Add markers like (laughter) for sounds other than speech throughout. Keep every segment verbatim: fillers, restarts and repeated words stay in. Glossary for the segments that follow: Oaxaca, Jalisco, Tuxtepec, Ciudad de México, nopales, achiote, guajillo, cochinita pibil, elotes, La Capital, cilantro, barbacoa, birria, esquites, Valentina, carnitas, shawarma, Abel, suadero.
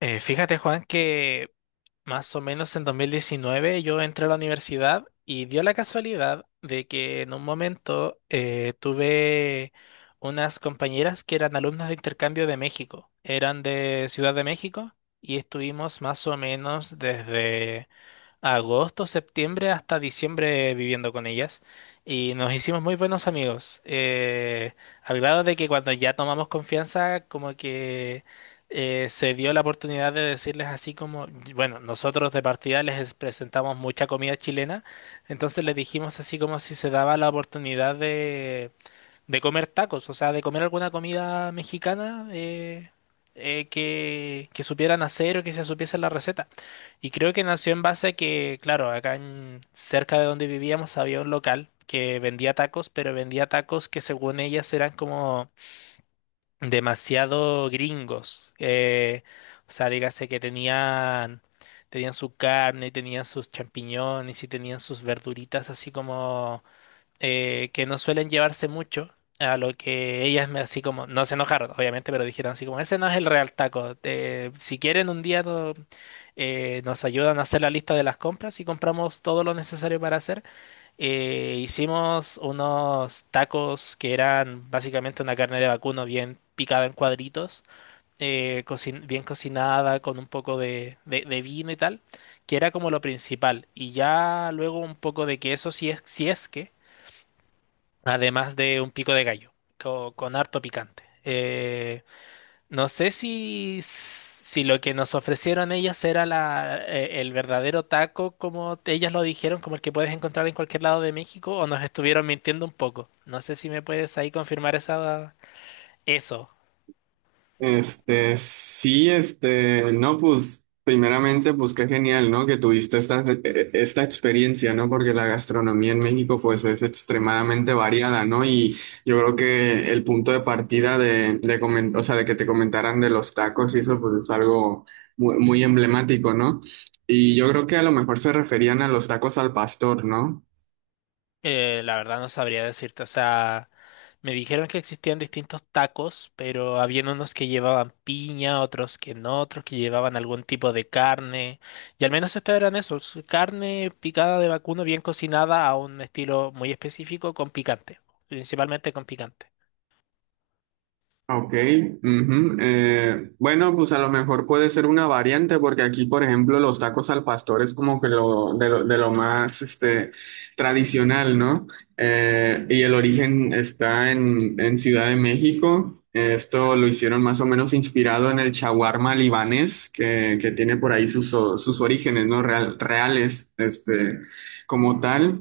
Eh, fíjate, Juan, que más o menos en dos mil diecinueve yo entré a la universidad y dio la casualidad de que en un momento eh, tuve unas compañeras que eran alumnas de intercambio de México. Eran de Ciudad de México y estuvimos más o menos desde agosto, septiembre hasta diciembre viviendo con ellas y nos hicimos muy buenos amigos, eh, al grado de que cuando ya tomamos confianza, como que eh, se dio la oportunidad de decirles así como, bueno, nosotros de partida les presentamos mucha comida chilena, entonces les dijimos así como si se daba la oportunidad de de comer tacos, o sea, de comer alguna comida mexicana eh, eh, que, que supieran hacer o que se supiese la receta. Y creo que nació en base a que, claro, acá en, cerca de donde vivíamos había un local que vendía tacos, pero vendía tacos que según ellas eran como demasiado gringos. Eh, o sea, dígase que tenían. Tenían su carne, tenían sus champiñones y tenían sus verduritas así como eh, que no suelen llevarse mucho, a lo que ellas me así como, no se enojaron, obviamente, pero dijeron así como, ese no es el real taco. Eh, si quieren un día no- eh, nos ayudan a hacer la lista de las compras y compramos todo lo necesario para hacer. Eh, hicimos unos tacos que eran básicamente una carne de vacuno bien picada en cuadritos, eh, cocin- bien cocinada con un poco de, de de vino y tal, que era como lo principal. Y ya luego un poco de queso, si es, si es que además de un pico de gallo, co- con harto picante. Eh, no sé si, si lo que nos ofrecieron ellas era la, eh, el verdadero taco, como ellas lo dijeron, como el que puedes encontrar en cualquier lado de México, o nos estuvieron mintiendo un poco. No sé si me puedes ahí confirmar esa, eso. Este, sí, este, no, pues, primeramente, pues qué genial, ¿no? Que tuviste esta, eh, esta experiencia, ¿no? Porque la gastronomía en México, pues, es extremadamente variada, ¿no? Y yo creo que el punto de partida de, de comen- o sea, de que te comentaran de los tacos y eso, pues, es algo muy, muy emblemático, ¿no? Y yo creo que a lo mejor se referían a los tacos al pastor, ¿no? Eh, la verdad no sabría decirte, o sea, me dijeron que existían distintos tacos, pero habían unos que llevaban piña, otros que no, otros que llevaban algún tipo de carne, y al menos estos eran esos, carne picada de vacuno bien cocinada a un estilo muy específico con picante, principalmente con picante. Ok, ujú, eh, bueno, pues a lo mejor puede ser una variante porque aquí, por ejemplo, los tacos al pastor es como que lo de lo, de lo más este, tradicional, ¿no? Eh, y el origen está en, en Ciudad de México. Esto lo hicieron más o menos inspirado en el shawarma libanés que, que tiene por ahí sus, o- sus orígenes, ¿no? Real- reales, este, como tal.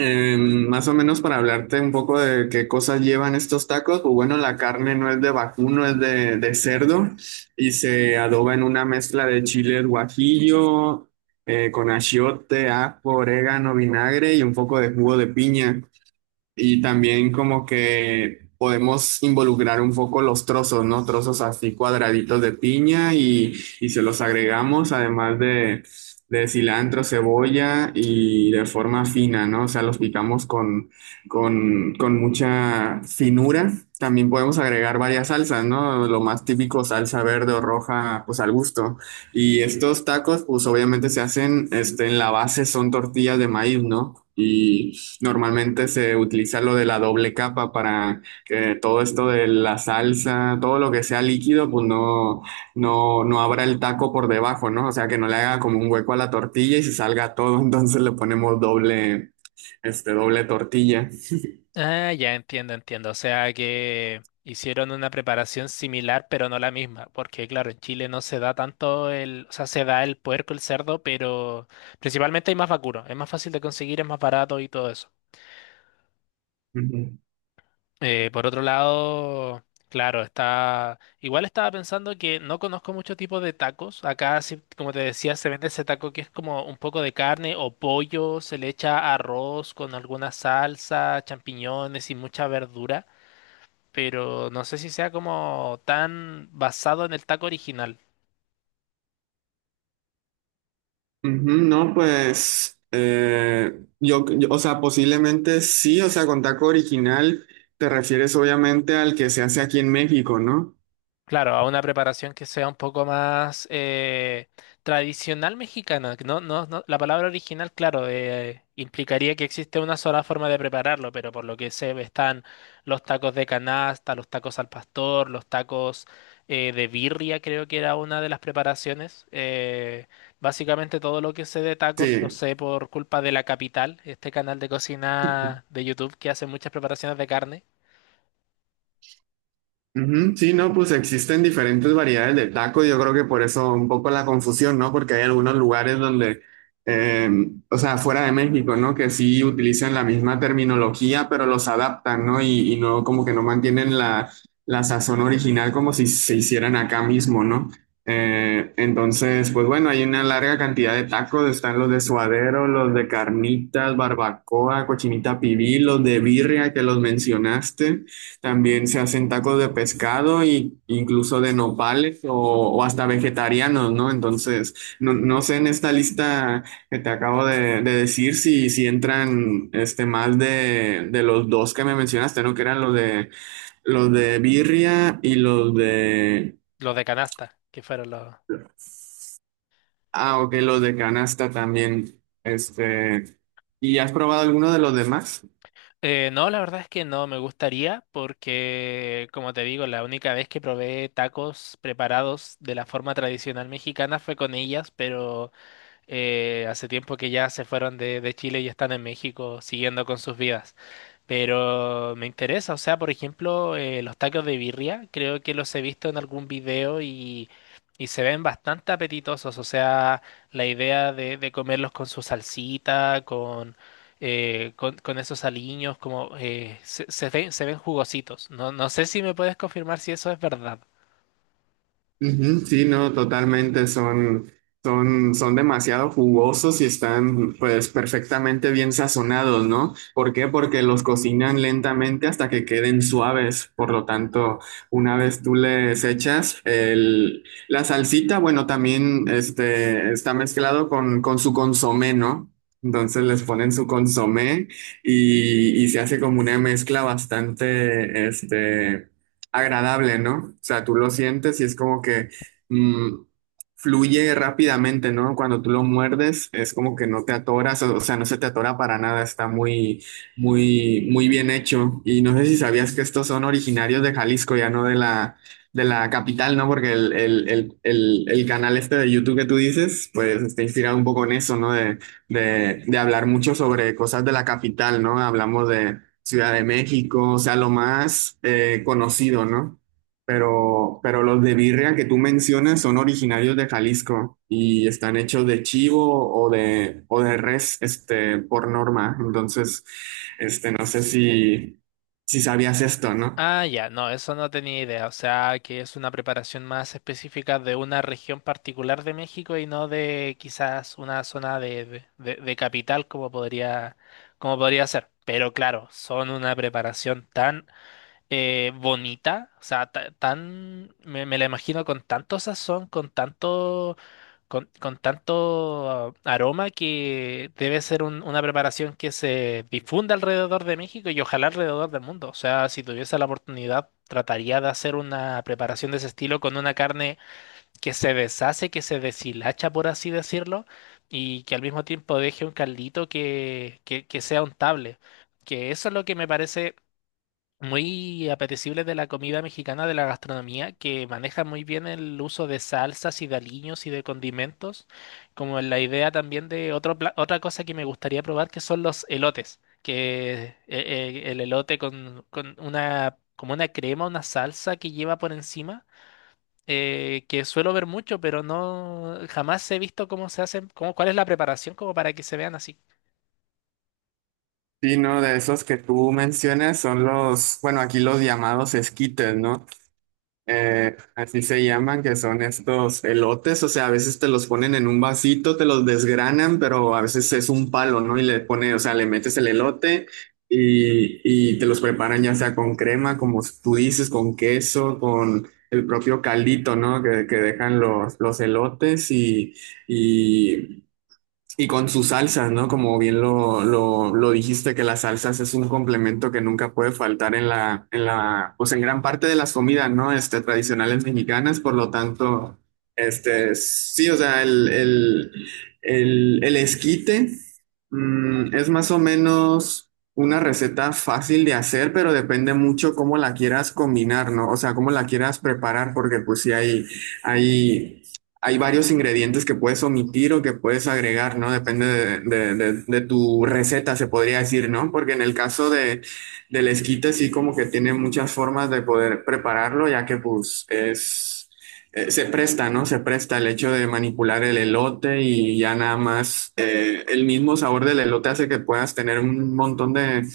Eh, más o menos para hablarte un poco de qué cosas llevan estos tacos, pues bueno, la carne no es de vacuno, no es de, de cerdo y se adoba en una mezcla de chiles guajillo, eh, con achiote, ajo, orégano, vinagre y un poco de jugo de piña. Y también como que podemos involucrar un poco los trozos, ¿no? Trozos así cuadraditos de piña y, y se los agregamos, además de, de cilantro, cebolla y de forma fina, ¿no? O sea, los picamos con, con, con mucha finura. También podemos agregar varias salsas, ¿no? Lo más típico, salsa verde o roja, pues al gusto. Y estos tacos, pues obviamente se hacen, este, en la base son tortillas de maíz, ¿no? Normalmente se utiliza lo de la doble capa para que todo esto de la salsa, todo lo que sea líquido, pues no, no, no abra el taco por debajo, ¿no? O sea, que no le haga como un hueco a la tortilla y se salga todo, (laughs) entonces le ponemos doble, este, doble tortilla. Ah, ya entiendo, entiendo. O sea que hicieron una preparación similar, pero no la misma, porque claro, en Chile no se da tanto el, o sea, se da el puerco, el cerdo, pero principalmente hay más vacuno, es más fácil de conseguir, es más barato y todo eso. Ujú. Eh, por otro lado, claro, está, igual estaba pensando que no conozco muchos tipos de tacos. Acá, sí, como te decía, se vende ese taco que es como un poco de carne o pollo, se le echa arroz con alguna salsa, champiñones y mucha verdura. Pero no sé si sea como tan basado en el taco original. Ujú, no, pues eh, yo, yo- o sea, posiblemente sí, o sea, con taco original te refieres obviamente al que se hace aquí en México, ¿no? Claro, a una preparación que sea un poco más eh, tradicional mexicana. Que no, no, no- la palabra original, claro, eh, implicaría que existe una sola forma de prepararlo, pero por lo que sé están los tacos de canasta, los tacos al pastor, los tacos eh, de birria, creo que era una de las preparaciones. Eh, básicamente todo lo que sé de tacos lo Sí. sé por culpa de La Capital, este canal de cocina de YouTube que hace muchas preparaciones de carne, Ujú, sí, no, pues existen diferentes variedades de taco. Yo creo que por eso un poco la confusión, ¿no? Porque hay algunos lugares donde, eh, o sea, fuera de México, ¿no? Que sí utilizan la misma terminología, pero los adaptan, ¿no? Y, y no, como que no mantienen la, la sazón original como si se hicieran acá mismo, ¿no? Eh, entonces, pues bueno, hay una larga cantidad de tacos. Están los de suadero, los de carnitas, barbacoa, cochinita pibil, los de birria que los mencionaste. También se hacen tacos de pescado y incluso de nopales o, o hasta vegetarianos, ¿no? Entonces, no, no sé en esta lista que te acabo de, de decir si, si entran este más de, de los dos que me mencionaste, ¿no? Que eran los de los de birria y los de los de canasta, que fueron los. ah, ok, los de canasta también. Este, ¿y has probado alguno de los demás? Eh, no, la verdad es que no me gustaría porque, como te digo, la única vez que probé tacos preparados de la forma tradicional mexicana fue con ellas, pero eh, hace tiempo que ya se fueron de, de Chile y están en México siguiendo con sus vidas. Pero me interesa, o sea, por ejemplo, eh, los tacos de birria, creo que los he visto en algún video y, y se ven bastante apetitosos, o sea, la idea de, de comerlos con su salsita, con, eh, con, con esos aliños, como eh, se, se ven, se ven jugositos. No, no sé si me puedes confirmar si eso es verdad. Ujú, sí, no, totalmente, son, son, son demasiado jugosos y están pues perfectamente bien sazonados, ¿no? ¿Por qué? Porque los cocinan lentamente hasta que queden suaves, por lo tanto, una vez tú les echas el, la salsita, bueno, también este, está mezclado con, con su consomé, ¿no? Entonces les ponen su consomé y, y se hace como una mezcla bastante, este agradable, ¿no? O sea, tú lo sientes y es como que mm, fluye rápidamente, ¿no? Cuando tú lo muerdes, es como que no te atoras, o, o sea, no se te atora para nada, está muy, muy, muy bien hecho. Y no sé si sabías que estos son originarios de Jalisco, ya no de la, de la capital, ¿no? Porque el, el, el, el, el canal este de YouTube que tú dices, pues está inspirado un poco en eso, ¿no? De, de, de hablar mucho sobre cosas de la capital, ¿no? Hablamos de Ciudad de México, o sea, lo más eh, conocido, ¿no? Pero, pero los de birria que tú mencionas son originarios de Jalisco y están hechos de chivo o de, o de res, este, por norma. Entonces, este, no sé si, si sabías esto, ¿no? Ah, ya, no, eso no tenía idea. O sea, que es una preparación más específica de una región particular de México y no de quizás una zona de, de, de- de capital como podría, como podría ser. Pero claro, son una preparación tan eh, bonita, o sea, ta- tan, me, me la imagino con tanto sazón, con tanto, con, con tanto ah, aroma que debe ser un- una preparación que se difunda alrededor de México y ojalá alrededor del mundo. O sea, si tuviese la oportunidad, trataría de hacer una preparación de ese estilo con una carne que se deshace, que se deshilacha, por así decirlo, y que al mismo tiempo deje un caldito que, que, que sea untable. Que eso es lo que me parece muy apetecibles de la comida mexicana, de la gastronomía, que manejan muy bien el uso de salsas y de aliños y de condimentos, como la idea también de otro, pla- otra cosa que me gustaría probar, que son los elotes, que eh, eh, el elote con, con una, como una crema, una salsa que lleva por encima. Eh, que suelo ver mucho, pero no jamás he visto cómo se hacen, cómo, cuál es la preparación como para que se vean así. Sí, no, de esos que tú mencionas son los, bueno, aquí los llamados esquites, ¿no? Eh, así se llaman, que son estos elotes, o sea, a veces te los ponen en un vasito, te los desgranan, pero a veces es un palo, ¿no? Y le pone, o sea, le metes el elote y, y te los preparan ya sea con crema, como tú dices, con queso, con el propio caldito, ¿no? Que, que dejan los, los elotes y, y y con sus salsas, ¿no? Como bien lo, lo, lo dijiste, que las salsas es un complemento que nunca puede faltar en la, en la, pues en gran parte de las comidas, ¿no? Este, tradicionales mexicanas, por lo tanto, este, sí, o sea, el, el, el, el esquite, mm, es más o menos una receta fácil de hacer, pero depende mucho cómo la quieras combinar, ¿no? O sea, cómo la quieras preparar, porque pues sí hay, hay hay varios ingredientes que puedes omitir o que puedes agregar, ¿no? Depende de, de- de- de tu receta, se podría decir, ¿no? Porque en el caso de, del esquite sí como que tiene muchas formas de poder prepararlo, ya que pues es, eh, se presta, ¿no? Se presta el hecho de manipular el elote y ya nada más eh, el mismo sabor del elote hace que puedas tener un montón de,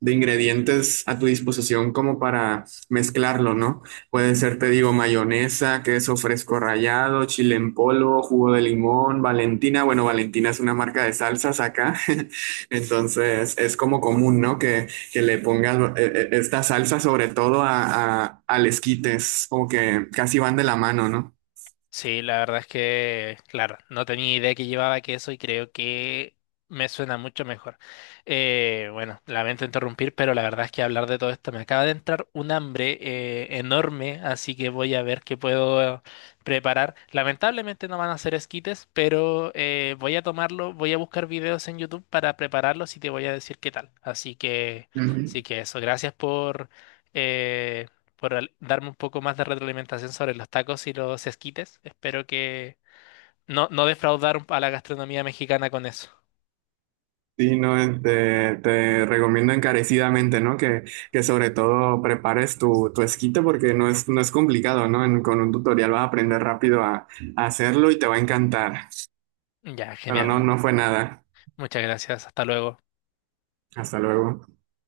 de ingredientes a tu disposición como para mezclarlo, ¿no? Puede ser, te digo, mayonesa, queso fresco rallado, chile en polvo, jugo de limón, Valentina. Bueno, Valentina es una marca de salsas acá. (laughs) Entonces, es como común, ¿no? Que, que le pongas eh, eh, esta salsa sobre todo a, a, al esquites como que casi van de la mano, ¿no? Sí, la verdad es que, claro, no tenía idea que llevaba queso y creo que me suena mucho mejor. Eh, bueno, lamento interrumpir, pero la verdad es que hablar de todo esto me acaba de entrar un hambre eh, enorme, así que voy a ver qué puedo preparar. Lamentablemente no van a ser esquites, pero eh, voy a tomarlo, voy a buscar videos en YouTube para prepararlos y te voy a decir qué tal. Así que, sí Ujú. que eso, gracias por. eh, por al- Darme un poco más de retroalimentación sobre los tacos y los esquites. Espero que no, no defraudar a la gastronomía mexicana con eso. Sí, no, eh, te, te recomiendo encarecidamente, ¿no? Que, que sobre todo prepares tu, tu esquite porque no es, no es complicado, ¿no? En- con un tutorial vas a aprender rápido a a hacerlo y te va a encantar. Ya, Pero genial. no, mu- no fue nada. Muchas gracias. Hasta luego. Hasta luego.